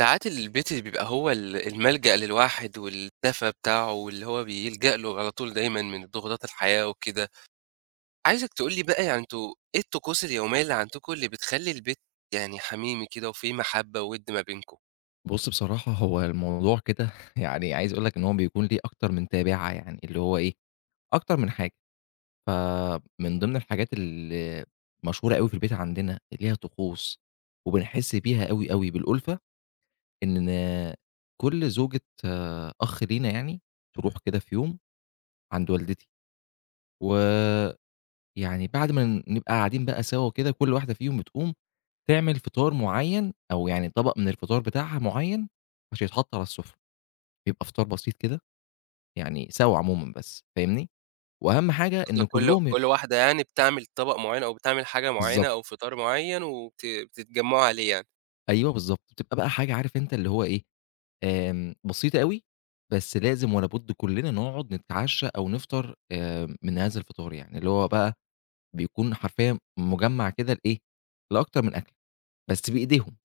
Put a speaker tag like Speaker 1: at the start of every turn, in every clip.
Speaker 1: ساعات البيت اللي بيبقى هو الملجأ للواحد والدفا بتاعه، واللي هو بيلجأ له على طول دايمًا من ضغوطات الحياة وكده. عايزك تقول لي بقى يعني أنتم إيه الطقوس اليومية اللي عندكم اللي بتخلّي البيت يعني حميمي كده وفيه محبة ووِد ما بينكم؟
Speaker 2: بُص، بصراحة هو الموضوع كده. يعني عايز أقول لك إن هو بيكون ليه أكتر من تابعة، يعني اللي هو إيه، أكتر من حاجة. فمن ضمن الحاجات اللي مشهورة أوي في البيت عندنا اللي هي طقوس، وبنحس بيها أوي، أوي بالألفة، إن كل زوجة آه، أخ لينا، يعني تروح كده في يوم عند والدتي، ويعني بعد ما نبقى قاعدين بقى سوا وكده، كل واحدة فيهم بتقوم تعمل فطار معين، أو يعني طبق من الفطار بتاعها معين عشان يتحط على السفرة. بيبقى فطار بسيط كده، يعني سوا عمومًا بس، فاهمني؟ وأهم حاجة إن
Speaker 1: قصدك كل
Speaker 2: كلّهم
Speaker 1: كل واحدة يعني بتعمل طبق معيّن أو بتعمل حاجة معيّنة أو
Speaker 2: بالضبط،
Speaker 1: فطار معيّن بتتجمعوا عليه يعني؟
Speaker 2: أيوه بالضبط، بتبقى بقى حاجة، عارف أنت اللي هو إيه، بسيطة أوي، بس لازم ولا بُد كلّنا نقعد نتعشّى أو نفطر من هذا الفطار يعني، اللي هو بقى بيكون حرفيًا مجمّع كده لإيه، لأكتر من أكلة، بس بإيديهم.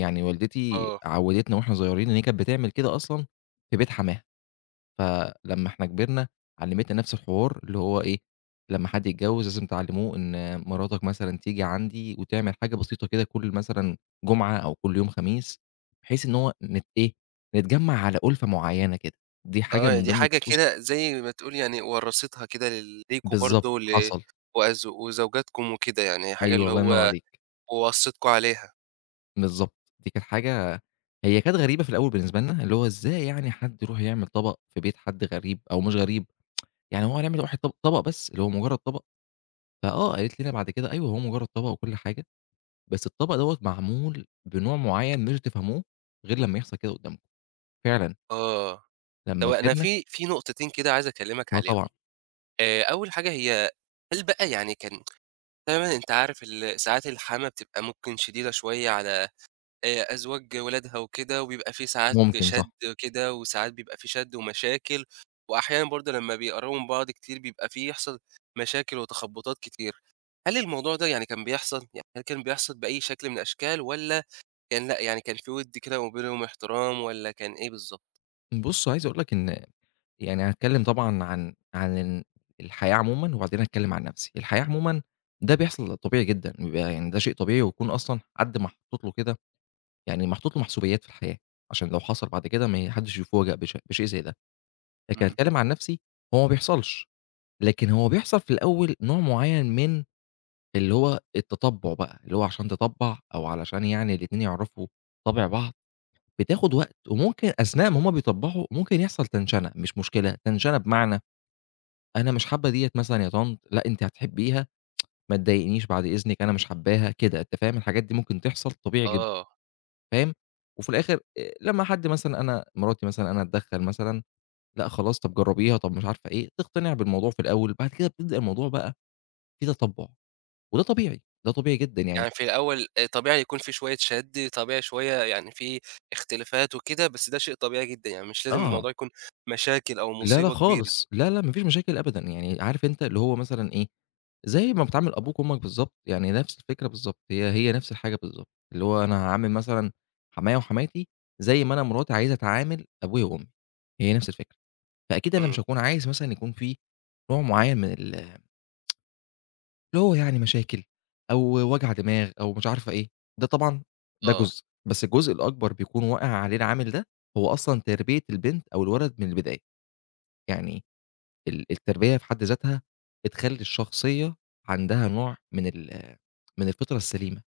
Speaker 2: يعني والدتي
Speaker 1: آه،
Speaker 2: عوّدتنا وإحنا صغيرين إن هي كانت بتعمل كده أصلًا في بيت حماها. فلمّا إحنا كبرنا، علّمتنا نفس الحوار، اللي هو إيه، لمّا حد يتجوّز لازم تعلّموه إن مراتك مثلًا تيجي عندي وتعمل حاجة بسيطة كده، كل مثلًا جمعة أو كل يوم خميس، بحيث إن هو نت إيه، نتجمّع على أُلفة معيّنة كده. دي حاجة
Speaker 1: آه،
Speaker 2: من
Speaker 1: دي
Speaker 2: ضمن
Speaker 1: حاجة
Speaker 2: الطقوس.
Speaker 1: كده زي ما تقول يعني ورّثتها كده ليكم
Speaker 2: بالضبط،
Speaker 1: برضه ل
Speaker 2: حصل.
Speaker 1: وأز وزوجاتكم وكده، يعني حاجة
Speaker 2: أيوه
Speaker 1: اللي
Speaker 2: الله ينور
Speaker 1: هو
Speaker 2: عليك.
Speaker 1: وصّتكم عليها.
Speaker 2: بالضبط. دي كانت حاجة هي كانت غريبة في الأول بالنسبة لنا، اللي هو إزاي يعني حد يروح يعمل طبق في بيت حد غريب أو مش غريب، يعني هو هنعمل واحد طبق بس، اللي هو مجرّد طبق! فآه، قالت لنا بعد كده أيوه هو مجرّد طبق وكل حاجة، بس الطبق دوّة معمول بنوع معيّن مش هتفهموه غير لمّا يحصل كده قدّامكم، فعلًا.
Speaker 1: آه، طب
Speaker 2: لمّا
Speaker 1: أنا
Speaker 2: كبرنا
Speaker 1: في نقطتين كده عايز أكلّمك
Speaker 2: آه طبعًا،
Speaker 1: عليهم. أول حاجة هي، هل بقى يعني كان، طبعًا أنت عارف ساعات الحَمَاة بتبقى ممكن شديدة شوية على أزواج ولادها وكده، وبيبقى في ساعات
Speaker 2: ممكن صح.
Speaker 1: شَد كده، وساعات بيبقى في شَد ومشاكل، وأحيانًا برضه لمّا بيقربوا من بعض كتير بيبقى في يحصل مشاكل وتخبُّطات كتير. هل الموضوع ده يعني كان بيحصل؟ يعني هل كان بيحصل بأي شكل من الأشكال والّا كان لأ، يعني كان في وِد كده وما بينهم احترام، والّا كان إيه بالضبط؟
Speaker 2: بُص، عايز أقول لك إن يعني هاتكلّم طبعًا عن عن ال الحياة عمومًا، وبعدين هاتكلّم عن نَفْسي. الحياة عمومًا ده بيحصل طبيعي جدًا، بيبقى يعني ده شيء طبيعي، ويكون أصلًا حد محطوط له كده، يعني محطوط له محسوبيات في الحياة، عشان لو حصل بعد كده ما ي حدّش يفوجأ بشيء زي ده. لكن
Speaker 1: إمم.
Speaker 2: هاتكلّم عن نَفْسي، هو ما بيحصلش. لكن هو بيحصل في الأول نوع معيّن من اللي هو التطبُّع بقى، اللي هو عشان تطبّع، أو علشان يعني الاتنين يعرفوا طَبْع بعض، بتاخد وقت، وممكن أثناء ما هُم بيطبّعوا ممكن يحصل تنشنة، مش مشكلة، تنشنة بمعنى أنا مش حابة ديّة مثلًا يا طنط، لأ أنتِ هتحبّيها، ما تضايقنيش بعد إذنِك أنا مش حابّاها، كده أنت فاهم، الحاجات دي ممكن تحصل طبيعي جدًا،
Speaker 1: آه.
Speaker 2: فاهم. وفي الآخر لمّا حد مثلًا أنا مراتي مثلًا أنا أتدخّل مثلًا، لأ خلاص طَب جرّبيها، طَب مش عارفة إيه، تقتنع بالموضوع في الأول، بعد كده بتبدأ الموضوع بقى فيه تطبُّع. وده طبيعي، ده طبيعي جدًا يعني.
Speaker 1: يعني في الأول طبيعي يكون في شوية شَد، طبيعي شوية، يعني في اختلافات وكده، بس ده شيء طبيعي جدًا، يعني مش لازم
Speaker 2: آه،
Speaker 1: الموضوع يكون مشاكل أو
Speaker 2: لا، لا
Speaker 1: مصيبة كبيرة.
Speaker 2: خالص، لا، لا ما فيش مشاكل أبدًا، يعني عارف أنت اللي هو مثلًا إيه، زي ما بتعامل أبوك وأمك بالضبط، يعني نفس الفكرة بالضبط، هي نفس الحاجة بالضبط، اللي هو أنا هاعامل مثلًا حمايا وحماتي زي ما أنا مراتي عايزة أتعامل أبويا وأمي، هي نفس الفكرة. فأكيد أنا
Speaker 1: إمم.
Speaker 2: مش هاكون عايز مثلًا يكون في نوع معين من اللي هو يعني مشاكل أو وجع دماغ أو مش عارفة إيه، ده طبعًا ده
Speaker 1: آه.
Speaker 2: جزء. بس الجزء الأكبر بيكون واقع عليه العامل ده، هو أصلًا تربية البنت أو الولد من البداية، يعني التربية في حد ذاتها بتخلّي الشخصية عندها نوع من من الفطرة السليمة،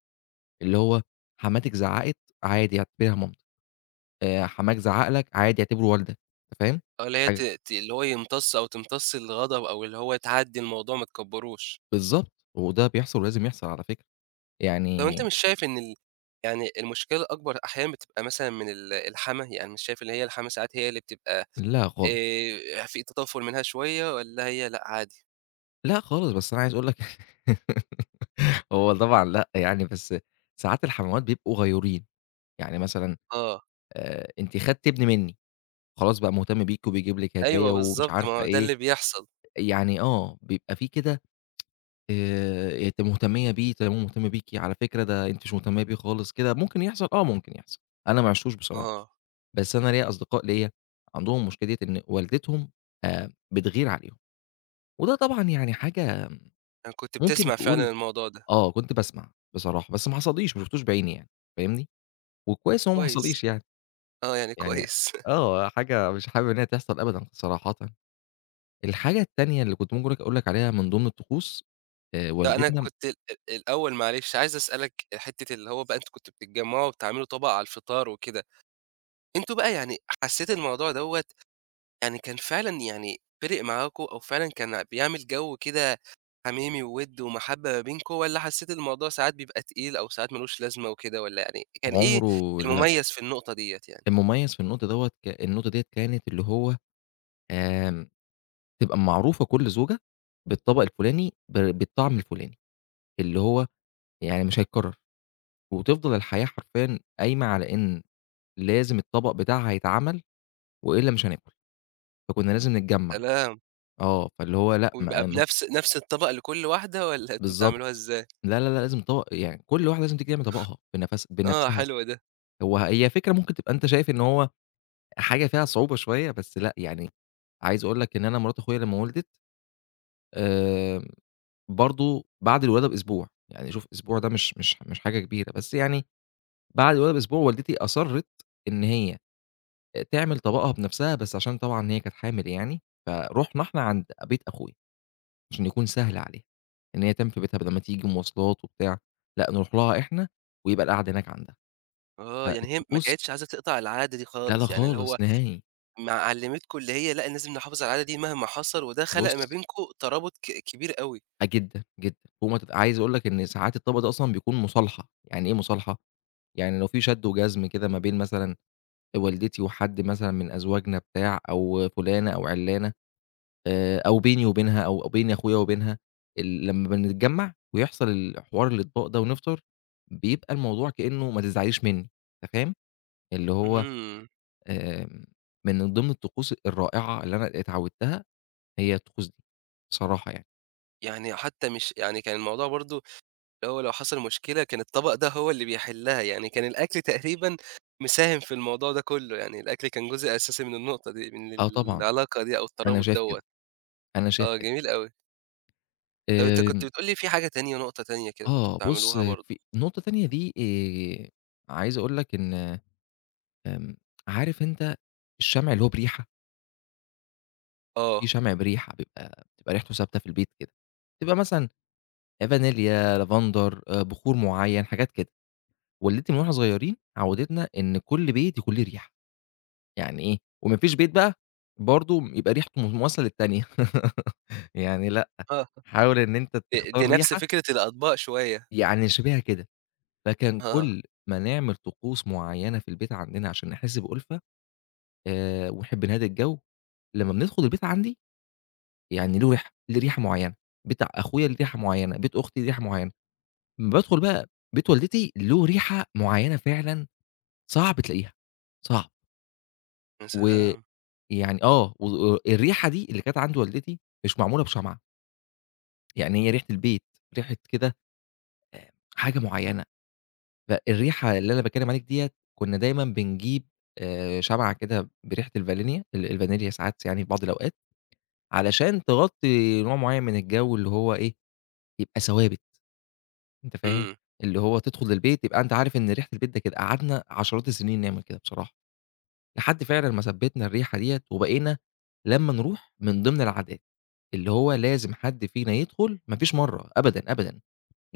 Speaker 2: اللي هو حماتِك زعّقِت عادي اعتبريها مامتِك، حماك زعّق لك عادي اعتبره والدك، أنت فاهم؟
Speaker 1: آه، اللي هي ت
Speaker 2: حاجة
Speaker 1: ت اللي هو يمتص أو تمتص الغضب، أو اللي هو تعدّي الموضوع ما تكبّروش.
Speaker 2: بالضبط، وده بيحصل ولازم يحصل على فكرة،
Speaker 1: طَب أنت
Speaker 2: يعني
Speaker 1: مش شايف إن يعني المشكلة الأكبر أحيانًا بتبقى مثلًا من الحَمَى؟ يعني مش شايف اللي هي الحَمَى ساعات هي اللي بتبقى
Speaker 2: لأ خالص.
Speaker 1: في تطفُّل منها شوية، والّا هي لأ عادي؟
Speaker 2: لأ خالص، بس أنا عايز أقول لك هو طبعًا لأ يعني، بس ساعات الحموات بيبقوا غيورين، يعني مثلًا
Speaker 1: آه،
Speaker 2: أنتِ خدتِ ابني مني، خلاص بقى مهتم بيكِ وبيجيب لِك
Speaker 1: أيوه
Speaker 2: هدايا ومش
Speaker 1: بالضبط، ما
Speaker 2: عارفة
Speaker 1: هو ده
Speaker 2: إيه،
Speaker 1: اللي بيحصل.
Speaker 2: يعني آه، بيبقى في كده أنتِ مهتمية بيه، طب هو مهتم بيكِ، على فكرة ده أنتِ مش مهتمية بيه خالص كده، ممكن يحصل، آه ممكن يحصل. أنا ما عشتوش بصراحة،
Speaker 1: آه.
Speaker 2: بس أنا ليّا أصدقاء ليّا عندهم المشكلة ديّة، إن والدتهم بتغير عليهم، وده طبعًا يعني حاجة
Speaker 1: أنا كنت
Speaker 2: ممكن
Speaker 1: بتسمع
Speaker 2: تقول.
Speaker 1: فعلًا الموضوع ده.
Speaker 2: آه، كنت باسمع بصراحة، بس ما حصليش، ما شُفتوش بعيني يعني، فاهمني؟ وكويس إن هو ما
Speaker 1: كويس.
Speaker 2: حصليش يعني،
Speaker 1: آه، يعني
Speaker 2: يعني
Speaker 1: كويس.
Speaker 2: آه، حاجة مش حابب إن هي تحصل أبدًا صراحةً. الحاجة التانية اللي كنت ممكن أقول لك عليها من ضمن الطقوس،
Speaker 1: لأ أنا
Speaker 2: والدتنا
Speaker 1: كنت ال الأول، معلش، عايز أسألك حتّة اللي هو بقى، أنتم كنتم بتتجمّعوا وبتعملوا طبق على الفطار وكده، أنتم بقى يعني حسّيت الموضوع دوّة يعني كان فعلًا، يعني فِرِق معاكم، أو فعلًا كان بيعمل جو كده حميمي ووِد ومَحبّة ما بينكم، والّا حسّيت الموضوع ساعات بيبقى تقيل أو ساعات ما لوش لازمة وكده، والّا يعني كان إيه
Speaker 2: عمره لأ،
Speaker 1: المميز في النقطة ديّة يعني؟
Speaker 2: المميز في النوطة دوّة النوطة ديّة كانت اللي هو آمم، تبقى معروفة كل زوجة بالطبق الفلاني بالطعم الفلاني، اللي هو يعني مش هيتكرر. وتفضل الحياة حرفيًا قايمة على إن لازم الطبق بتاعها يتعمل وإلا مش هناكل. فكنا لازم نتجمّع.
Speaker 1: سلام!
Speaker 2: آه، فاللي هو لأ
Speaker 1: ويبقى
Speaker 2: ما م
Speaker 1: بنفس الطبق لكل واحدة، والّا أنتم بتعملوها
Speaker 2: بالضبط،
Speaker 1: إزاي؟
Speaker 2: لا، لا، لا، لازم طبق، يعني كل واحدة لازم تيجي تعمل طبقها
Speaker 1: آه،
Speaker 2: بنفسها.
Speaker 1: حلو ده.
Speaker 2: هو هي فكرة ممكن تبقى أنت شايف إن هو حاجة فيها صعوبة شوية، بس لأ، يعني عايز أقول لك إن أنا مرات أخويا لمّا ولدت، آآ، برضه بعد الولادة بأسبوع، يعني شوف أسبوع ده مش حاجة كبيرة، بس يعني بعد الولادة بأسبوع والدتي أصرِّت إن هي تعمل طبقها بنفسها، بس عشان طبعًا هي كانت حامل يعني، فرُحنا إحنا عند بيت أخويا. عشان يكون سهل عليها، إن هي تنام في بيتها بدل ما تيجي مواصلات وبتاع، لأ نروح لها إحنا، ويبقى القعدة هناك عندها.
Speaker 1: آه، يعني هي ما
Speaker 2: فالطقوس
Speaker 1: كانتش عايزة تقطع العادة دي
Speaker 2: لا، لا
Speaker 1: خالص، يعني اللي هو
Speaker 2: خالص نهائي.
Speaker 1: ما علّمتكم اللي هي لأ، لازم نحافظ على العادة دي مهما حصل، وده خلق ما
Speaker 2: بُص
Speaker 1: بينكم ترابط كبير أوي.
Speaker 2: آه جدًا، جدًا، فوق ما تت عايز أقول لك إن ساعات الطلاق ده أصلًا بيكون مصالحة، يعني إيه مصالحة؟ يعني لو في شد وجذب كده ما بين مثلًا والدتي وحد مثلًا من أزواجنا بتاع، أو فلانة أو علانة، أو بيني وبينها، أو بين أخويا وبينها، لمّا بنتجمّع ويحصل الحوار الإطباق ده ونفطر، بيبقى الموضوع كإنه ما تزعليش مني، أنت فاهم؟ اللي هو
Speaker 1: اهم.
Speaker 2: آمم، من ضمن الطقوس الرائعة اللي أنا اتعودتها هي الطقوس دي، بصراحة يعني.
Speaker 1: يعني حتى مش، يعني كان الموضوع برضه اللي هو لو حصل مشكلة كان الطبق ده هو اللي بيحلها، يعني كان الأكل تقريبًا مساهم في الموضوع ده كله، يعني الأكل كان جزء أساسي من النقطة دي، من
Speaker 2: آه طبعًا،
Speaker 1: العلاقة دي أو
Speaker 2: أنا
Speaker 1: الترابط
Speaker 2: شايف
Speaker 1: دوّة.
Speaker 2: كده، أنا شايف
Speaker 1: آه،
Speaker 2: كده.
Speaker 1: جميل أوي. طب أنت كنت
Speaker 2: آمم،
Speaker 1: بتقول لي في حاجة تانية، نقطة تانية كده كنتم
Speaker 2: آه بُص
Speaker 1: بتعملوها
Speaker 2: في
Speaker 1: برضه.
Speaker 2: نقطة تانية دي عايز أقول لك إن آمم، عارف أنت الشمع اللي هو بريحة، في
Speaker 1: آه،
Speaker 2: شمع بريحة بيبقى ريحته ثابتة في البيت كده، بتبقى مثلًا فانيليا، لافندر، بخور معين، حاجات كده. والدتي من واحنا صغيرين عودتنا إن كل بيت يكون ليه ريحة. يعني إيه، وما فيش بيت بقى برضه يبقى ريحته مواصلة للتانية. يعني لأ،
Speaker 1: آه،
Speaker 2: حاول إن أنت
Speaker 1: دي
Speaker 2: تختار
Speaker 1: نفس
Speaker 2: ريحة
Speaker 1: فكرة الأطباق شوية.
Speaker 2: يعني شبيهة كده. فكان
Speaker 1: آه.
Speaker 2: كل ما نعمل طقوس معيّنة في البيت عندنا عشان نحس بأُلفة، ونحب نهادي الجو. لمّا بندخل البيت عندي يعني له ريحة، ليه ريحة معيّنة، بيت أخويا ليه ريحة معيّنة، بيت أختي ليه ريحة معيّنة، أمّا بادخل بقى بيت والدتي له ريحة معيّنة فعلًا صعب تلاقيها، صعب.
Speaker 1: يا
Speaker 2: و
Speaker 1: سلام!
Speaker 2: يعني آه، و الريحة دي اللي كانت عند والدتي مش معمولة بشمعة، يعني هي ريحة البيت، ريحة كده حاجة معيّنة. فالريحة اللي أنا باتكلّم عليك ديّة، كُنّا دايمًا بنجيب شمعة كده بريحة الفانيليا الفانيليا ساعات يعني في بعض الأوقات، علشان تغطّي نوع معيّن من الجَو اللي هو إيه، يبقى ثوابت، أنت فاهم؟
Speaker 1: إمم.
Speaker 2: اللي هو تدخل البيت تبقى أنت عارف إن ريحة البيت ده كده، قعدنا عشرات السنين نعمل كده بصراحة. لحد فعلًا ما ثبّتنا الريحة ديّة، وبقينا لمّا نروح من ضمن العادات، اللي هو لازم حد فينا يدخل. ما فيش مرّة أبدًا، أبدًا،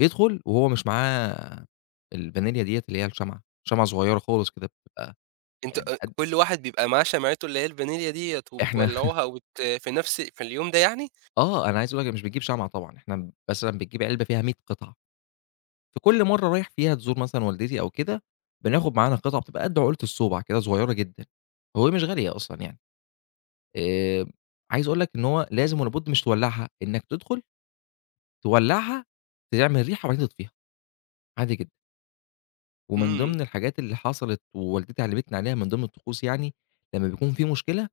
Speaker 2: يدخل وهو مش معاه الفانيليا ديّة اللي هي الشمعة، شمعة صغيّرة خالص كده بتبقى
Speaker 1: أنت
Speaker 2: يعني قد
Speaker 1: كل واحد بيبقى معاه شمعته اللي هي الفانيليا ديّة
Speaker 2: إحنا.
Speaker 1: وبتولّعوها في اليوم ده يعني؟
Speaker 2: آه، أنا عايز أقول لك مش بتجيب شمعة طبعًا، إحنا مثلًا بتجيب علبة فيها 100 قطعة، فكل مرّة رايح فيها تزور مثلًا والدتي أو كده، بناخد معانا قطعة بتبقى قد عقلة الصوبع كده، صغيّرة جدًا، وهي مش غالية أصلًا يعني. آآ، عايز أقول لك إن هو لازم ولابد مش تولّعها، إنك تدخل تولّعها، تعمل ريحة وبعدين تطفيها، عادي جدًا. ومن
Speaker 1: إمم.
Speaker 2: ضمن الحاجات اللي حصلت ووالدتي علّمتني عليها من ضمن الطقوس يعني، لمّا بيكون في مشكلة،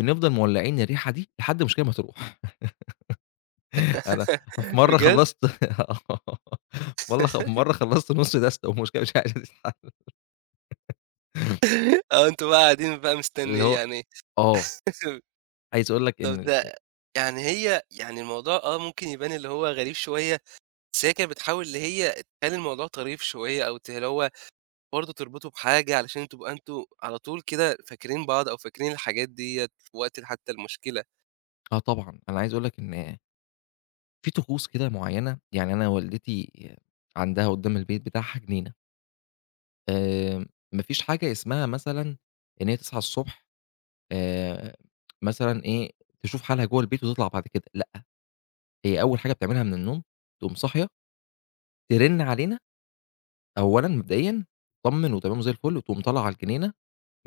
Speaker 2: بنفضل مولّعين الريحة دي لحد المشكلة ما تروح. أنا في مرّة
Speaker 1: بجد؟
Speaker 2: خلّصت آه، والله مرّة خلّصت نُص دستة والمشكلة مش عايزة تتحل.
Speaker 1: آه، أنتم بقى قاعدين بقى
Speaker 2: اللي
Speaker 1: مستني
Speaker 2: هو
Speaker 1: يعني.
Speaker 2: آه، عايز أقول لك
Speaker 1: طب
Speaker 2: إن
Speaker 1: ده يعني هي، يعني الموضوع ممكن يبان اللي هو غريب شوية، بس هي كانت بتحاول اللي هي تخلّي الموضوع طريف شوية، أو اللي هو برضه تربطه بحاجة علشان تبقى أنتم على طول كده فاكرين بعض، أو فاكرين الحاجات ديّة في وقت حتى المشكلة.
Speaker 2: آه طبعًا، أنا عايز أقول لك إن في طقوس كده معيّنة، يعني أنا والدتي عندها قدّام البيت بتاعها جنينة، آآ ما فيش حاجة اسمها مثلًا إن هي تصحى الصبح آآ مثلًا إيه، تشوف حالها جوّه البيت وتطلع بعد كده، لأ، هي أول حاجة بتعملها من النوم، تقوم صاحية، ترن علينا أولًا مبدئيًا، تطمن وتمام وزي الفل، وتقوم طالعة على الجنينة،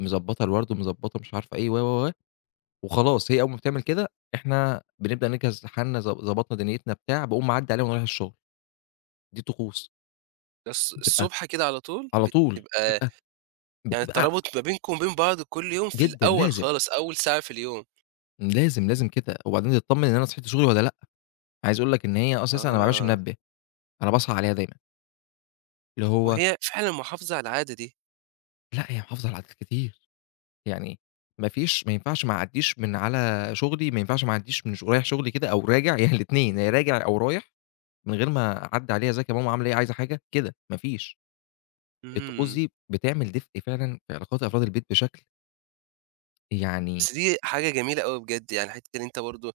Speaker 2: مضبّطة الورد ومضبّطة مش عارفة إيه و، و، و، وخلاص. هي أول ما بتعمل كده، إحنا بنبدأ نجهز حالنا، ضبطنا دنيتنا بتاع، باقوم معدّي عليها وأنا رايح الشغل. دي طقوس.
Speaker 1: بس
Speaker 2: بتبقى
Speaker 1: الصبح كده على طول
Speaker 2: على طول،
Speaker 1: بتبقى،
Speaker 2: بتبقى
Speaker 1: يعني
Speaker 2: بتبقى.
Speaker 1: الترابط ما بينكم وبين بعض كل يوم في
Speaker 2: جدًا
Speaker 1: الأول
Speaker 2: لازم،
Speaker 1: خالص، أول ساعة في اليوم.
Speaker 2: لازم، لازم كده، وبعدين تتطمن إن أنا صحيت لشغلي والّا لأ. عايز أقول لك إن هي أساسًا أنا ما باعملش
Speaker 1: آه،
Speaker 2: منبه، أنا باصحى عليها دايمًا، اللي هو
Speaker 1: وهي فعلًا محافظة على العادة دي.
Speaker 2: لأ، هي محافظة على عادات كتير، يعني ما فيش، ما ينفعش ما اعدّيش من على شغلي، ما ينفعش ما اعدّيش من ش رايح شغلي كده أو راجع. يعني الاتنين، يا راجع أو رايح، من غير ما أعدّي عليها "إزيك يا ماما، عاملة إيه، عايزة حاجة؟" كده، ما فيش. الطقوس
Speaker 1: اهم.
Speaker 2: دي بتعمل دفء فعلًا في علاقات أفراد البيت بشكل يعني.
Speaker 1: بس دي حاجة جميلة أوي بجد، يعني حتة إن أنت برضه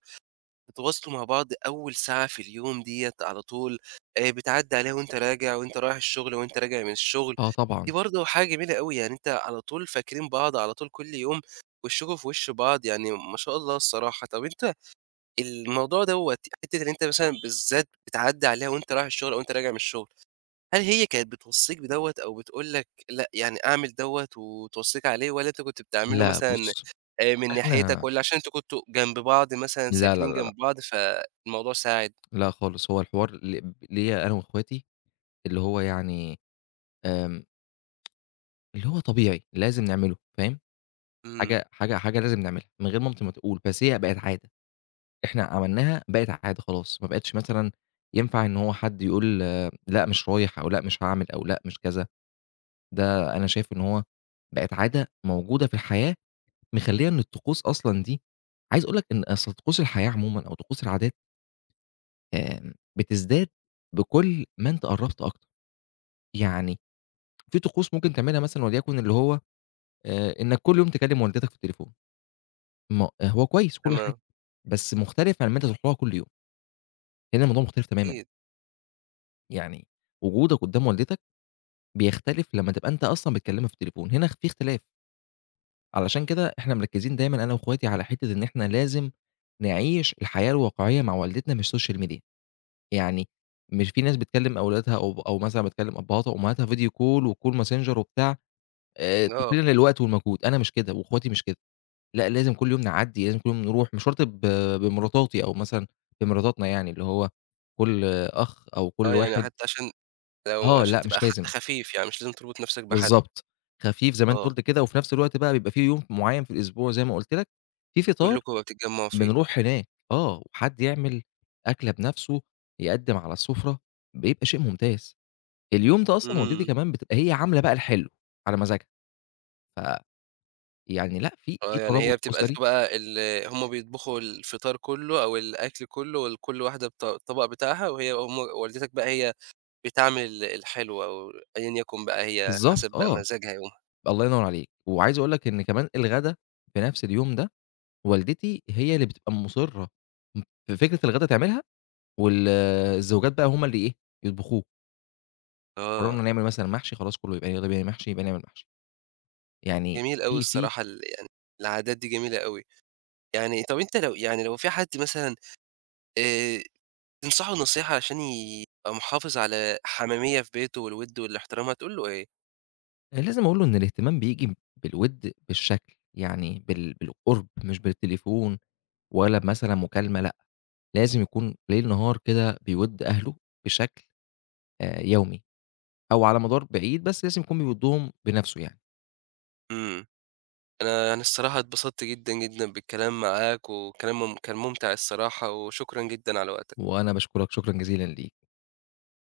Speaker 1: بتتواصلوا مع بعض أول ساعة في اليوم ديّة على طول، بتعدّي عليها وأنت راجع وأنت رايح الشغل وأنت راجع من الشغل.
Speaker 2: آه
Speaker 1: دي
Speaker 2: طبعًا.
Speaker 1: برضه حاجة جميلة أوي، يعني أنت على طول فاكرين بعض على طول كل يوم، وشكوا في وش بعض، يعني ما شاء الله الصراحة. طب أنت الموضوع دوّة، حتة إن أنت مثلًا بالذات بتعدّي عليها وأنت رايح الشغل أو وأنت راجع من الشغل، هل هي كانت بتوصّيك بدوّة أو بتقول لك لأ، يعني أعمل دوّة وتوصّيك عليه، والّا أنت كنت بتعمله
Speaker 2: لأ،
Speaker 1: مثلًا
Speaker 2: بُص،
Speaker 1: من ناحيتك،
Speaker 2: إحنا
Speaker 1: والّا عشان أنتم كنتم جنب بعض، مثلًا
Speaker 2: لا، لا،
Speaker 1: ساكنين
Speaker 2: لا، لأ،
Speaker 1: جنب بعض فالموضوع ساعد؟
Speaker 2: لأ خالص، هو الحوار ليّا أنا وأخواتي، اللي هو يعني آمم، اللي هو طبيعي، لازم نعمله، فاهم،
Speaker 1: إمم.
Speaker 2: حاجة حاجة لازم نعملها من غير مامتي ما تقول، بس هي بقت عادة. إحنا عملناها بقت عادة خلاص، ما بقتش مثلًا ينفع إن هو حد يقول لأ مش رايح، أو لأ مش هاعمل، أو لأ مش كذا. ده أنا شايف إن هو بقت عادة موجودة في الحياة، مخلية إن الطقوس أصلًا دي. عايز أقول لك إن أصل طقوس الحياة عمومًا أو طقوس العادات، بتزداد بكل ما أنت قرّبت أكتر، يعني في طقوس ممكن تعملها مثلًا وليكن اللي هو إنك كل يوم تكلم والدتك في التليفون، ما هو كويس وكل حاجة،
Speaker 1: تمام.
Speaker 2: بس مختلف عن إن أنت تروح لها كل يوم، هنا الموضوع مختلف تمامًا.
Speaker 1: أكيد.
Speaker 2: يعني وجودك قدّام والدتك بيختلف لمّا تبقى أنت أصلًا بتكلمها في التليفون، هنا في اختلاف. علشان كده إحنا مركّزين دايمًا أنا وأخواتي على حتّة إن إحنا لازم نعيش الحياة الواقعية مع والدتنا مش سوشيال ميديا، يعني مش في ناس بتكلم أولادها أو مثلًا بتكلم أبّهاتها وأمهاتها فيديو كول وكول ماسنجر وبتاع،
Speaker 1: آه.
Speaker 2: تقليلًا للوقت والمجهود، أنا مش كده وأخواتي مش كده. لأ لازم كل يوم نعدّي، لازم كل يوم نروح، مش شرط بمراتاتي أو مثلًا بمراتاتنا، يعني اللي هو كل أخ أو كل
Speaker 1: آه، يعني
Speaker 2: واحد.
Speaker 1: حتّى عشان لو
Speaker 2: آه،
Speaker 1: عشان
Speaker 2: لأ مش
Speaker 1: تبقى حتّى
Speaker 2: لازم.
Speaker 1: خفيف، يعني مش لازم تربط نَفْسك بحد.
Speaker 2: بالضبط، خفيف زي ما أنت
Speaker 1: آه،
Speaker 2: قُلت كده، وفي نفس الوقت بقى بيبقى في يوم معيّن في الأسبوع زي ما قُلت لك، في فطار
Speaker 1: كلّكم بقى بتتجمّعوا فيه.
Speaker 2: بنروح هناك، آه، وحد يعمل أكلة بنفسه، يقدّم على السفرة، بيبقى شيء ممتاز. اليوم ده أصلًا والدتي
Speaker 1: إمم.
Speaker 2: كمان بتبقى هي عاملة بقى الحلو على مزاجها، فيعني لأ، في
Speaker 1: آه، يعني هي
Speaker 2: ترابط
Speaker 1: بتبقى أنتم
Speaker 2: أسري.
Speaker 1: بقى هم بيطبخوا الفطار كلّه أو الأكل كلّه، كل واحدة الطبق بتاعها، وهي والدتك بقى هي بتعمل الحلوة، أو أيًا يكن بقى هي حسب
Speaker 2: بالضبط
Speaker 1: بقى
Speaker 2: آه،
Speaker 1: مزاجها يومها.
Speaker 2: الله ينور عليك. وعايز أقول لك إن كمان الغدا في نفس اليوم ده، والدتي هي اللي بتبقى مُصرة في فكرة الغدا تعملها، وال الزوجات بقى هُم اللي إيه، يطبخوه. قررنا
Speaker 1: آه،
Speaker 2: نعمل مثلًا محشي خلاص كله يبقى يلا بينا محشي، يبقى نعمل محشي. يعني
Speaker 1: جميل أوي
Speaker 2: في في
Speaker 1: الصراحة يعني العادات دي جميلة أوي. يعني طَب أنت لو، يعني لو في حد مثلًا آآ تنصحه نصيحة عشان يبقى محافظ على حميمية في بيته والوِد والاحترام، هتقول له إيه؟
Speaker 2: أنا لازم أقول له إن الاهتمام بييجي بالوِد بالشكل، يعني بالقرب مش بالتليفون، ولا بمثلًا مكالمة لأ، لازم يكون ليل نهار كده بيوِد أهله بشكل يومي، أو على مدار بعيد، بس لازم يكون بيودّهم بنَفْسه يعني.
Speaker 1: إمم. أنا الصراحة اتبسطت جدًا، جدًا بالكلام معاك، وكلام كان ممتع الصراحة، وشكرًا جدًا على وقتك.
Speaker 2: وأنا باشكرك شكرًا جزيلًا ليك.